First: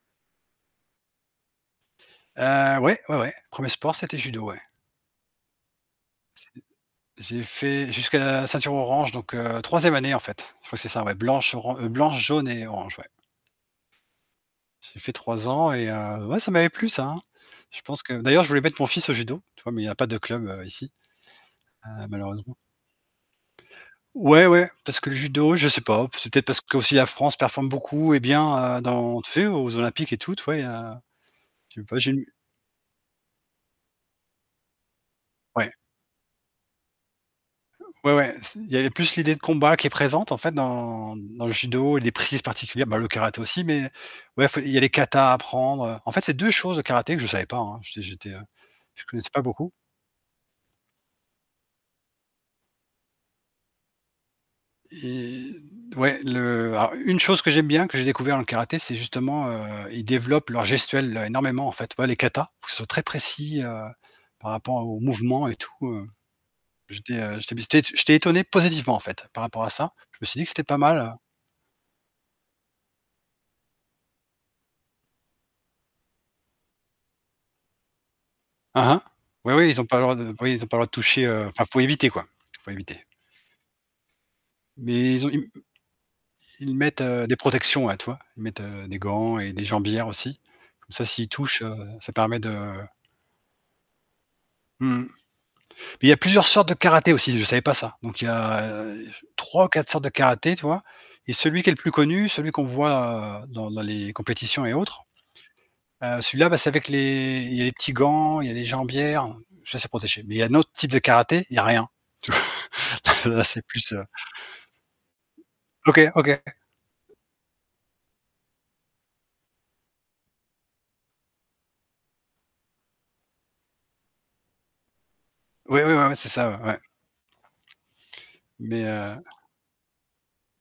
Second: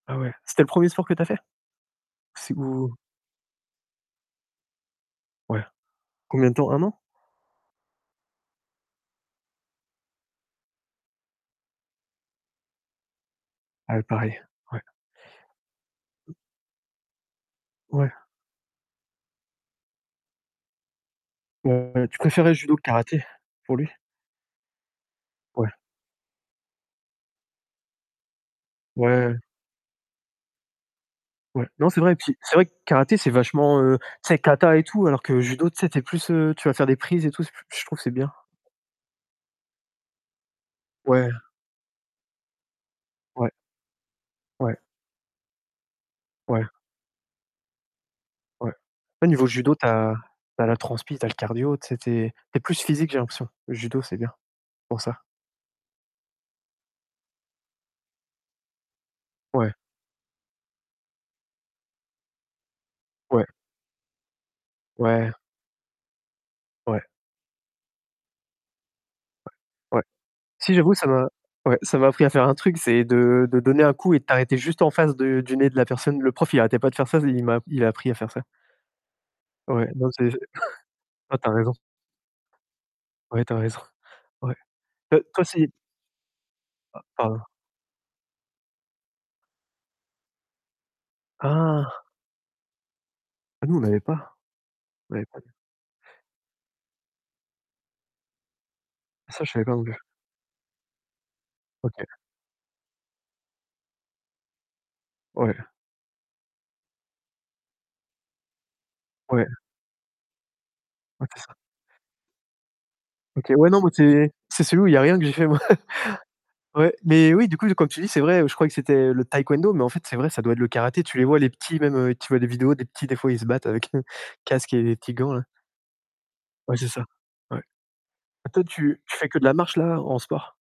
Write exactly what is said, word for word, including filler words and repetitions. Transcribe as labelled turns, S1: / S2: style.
S1: Ah ouais, c'était le premier sport que tu as fait? Si
S2: Heu, ouais,
S1: ou
S2: ouais, ouais, premier sport, c'était judo, ouais.
S1: Ouais.
S2: C
S1: Combien de temps? un an?
S2: j'ai fait jusqu'à la ceinture orange, donc heu, troisième année, en fait, je crois que c'est ça, ouais, blanche, oran heu, blanche, jaune et orange, ouais.
S1: Ah oui, pareil, ouais.
S2: J'ai fait trois ans et heu, ouais ça m'avait plu ça, hein. Je pense
S1: Ouais.
S2: que d'ailleurs, je voulais mettre mon fils au judo, tu vois? Mais il y a pas de club, heu, ici.
S1: Heu,
S2: Ah,
S1: tu
S2: malheureusement.
S1: préférerais judo que karaté pour lui?
S2: Ouais, ouais parce que le judo, je
S1: Ouais.
S2: sais pas, c'est peut-être parce qu'aussi la France performe beaucoup et bien, heu, dans tu
S1: Ouais.
S2: sais, aux olympiques et tout, tu vois? Il y a
S1: Ouais.
S2: je sais
S1: Non, c'est
S2: pas, j'ai
S1: vrai.
S2: une
S1: Puis c'est vrai que karaté, c'est vachement, heu, tu sais, kata et tout, alors que judo,
S2: Ouais.
S1: tu sais, tu es plus, heu, tu vas faire des prises et tout, c'est plus je trouve c'est
S2: Ouais,
S1: bien.
S2: ouais, c il y avait plus l'idée de combat qui est présente en fait, dans
S1: Ouais.
S2: dans le judo et les prises particulières, bah, le karaté
S1: Ouais.
S2: aussi, mais bref il y
S1: Ouais.
S2: a les kata à apprendre, heu, en fait c'est deux
S1: Ouais.
S2: choses, le karaté que je savais pas, hein, j'étais j'étais, heu,
S1: Ouais,
S2: je
S1: au
S2: connaissais pas
S1: niveau
S2: beaucoup.
S1: judo, tu as tu as la transpi, tu as le cardio, tu sais? Tu es tu es plus physique, j'ai l'impression. Le judo, c'est bien, pour ça.
S2: Et ouais, le alors, une chose que j'aime bien, que j'ai découvert dans le karaté, c'est justement, heu,
S1: Ouais.
S2: ils développent leur gestuelle énormément en fait, tu vois, les katas, ils sont très
S1: Ouais.
S2: précis, heu, par rapport au
S1: Ouais.
S2: mouvement et tout. Heu,
S1: Ouais.
S2: j'étais heu, j'étais bis té j'étais étonné positivement en fait par
S1: Ouais,
S2: rapport à ça,
S1: ouais.
S2: je me suis dit que c'était
S1: Si
S2: pas
S1: j'avoue,
S2: mal
S1: ça
S2: heu
S1: m'a ouais, ça m'a appris à faire un truc, c'est de de donner un coup et de t'arrêter juste en face de du nez de la personne. Le prof, il arrêtait pas de faire ça, il m'a il a appris à faire ça.
S2: Aha, oui, oui, ils ont
S1: Ouais,
S2: pas le
S1: donc
S2: droit
S1: c
S2: de oui, ils ont pas le droit de toucher,
S1: ah,
S2: heu,
S1: tu as
S2: enfin
S1: raison.
S2: faut éviter quoi, faut éviter.
S1: Ouais, tu as raison. Ouais.
S2: Mais
S1: Heu,
S2: ils ont ils m
S1: toi,
S2: m
S1: c'est
S2: ils
S1: Ah
S2: mettent, heu, des
S1: pardon.
S2: protections, ouais, tu vois? Ils mettent, heu, des gants et des jambières aussi, comme ça s'ils touchent, heu,
S1: Ah.
S2: ça permet de
S1: Ah nous, on n'avait pas.
S2: Mmh mh.
S1: On n'avait pas nous.
S2: Mais il y a plusieurs sortes de karaté aussi, je savais pas ça, donc il y a
S1: Ça, je
S2: trois
S1: savais
S2: ou
S1: pas non
S2: quatre
S1: plus.
S2: sortes de karaté, tu vois? Et celui qui est le plus
S1: OK.
S2: connu, celui qu'on voit, heu, dans dans les compétitions et autres,
S1: Ouais.
S2: heu, celui-là bah, c'est avec les il y a les petits gants, il y a les jambières,
S1: Ouais.
S2: ça c'est protégé, mais il y a un autre type de
S1: Ouais, c'est
S2: karaté,
S1: ça.
S2: il y a rien. Tu v là là
S1: OK,
S2: c'est
S1: ouais non moi,
S2: plus, heu
S1: c'est c'est celui où il y a rien que j'ai fait moi.
S2: OK, OK.
S1: Ouais, mais oui, du coup comme tu dis, c'est vrai, je croyais que c'était le taekwondo, mais en fait, c'est vrai, ça doit être le karaté, tu les vois les petits, même heu, tu vois des vidéos, des petits des fois ils se battent avec casques et les petits gants là.
S2: Oui, oui, ouais, ouais, c'est ça, ouais,
S1: Ouais,
S2: ouais.
S1: c'est ça, ouais. Toi,
S2: Mais
S1: tu tu
S2: heu
S1: fais que de la marche là, en sport?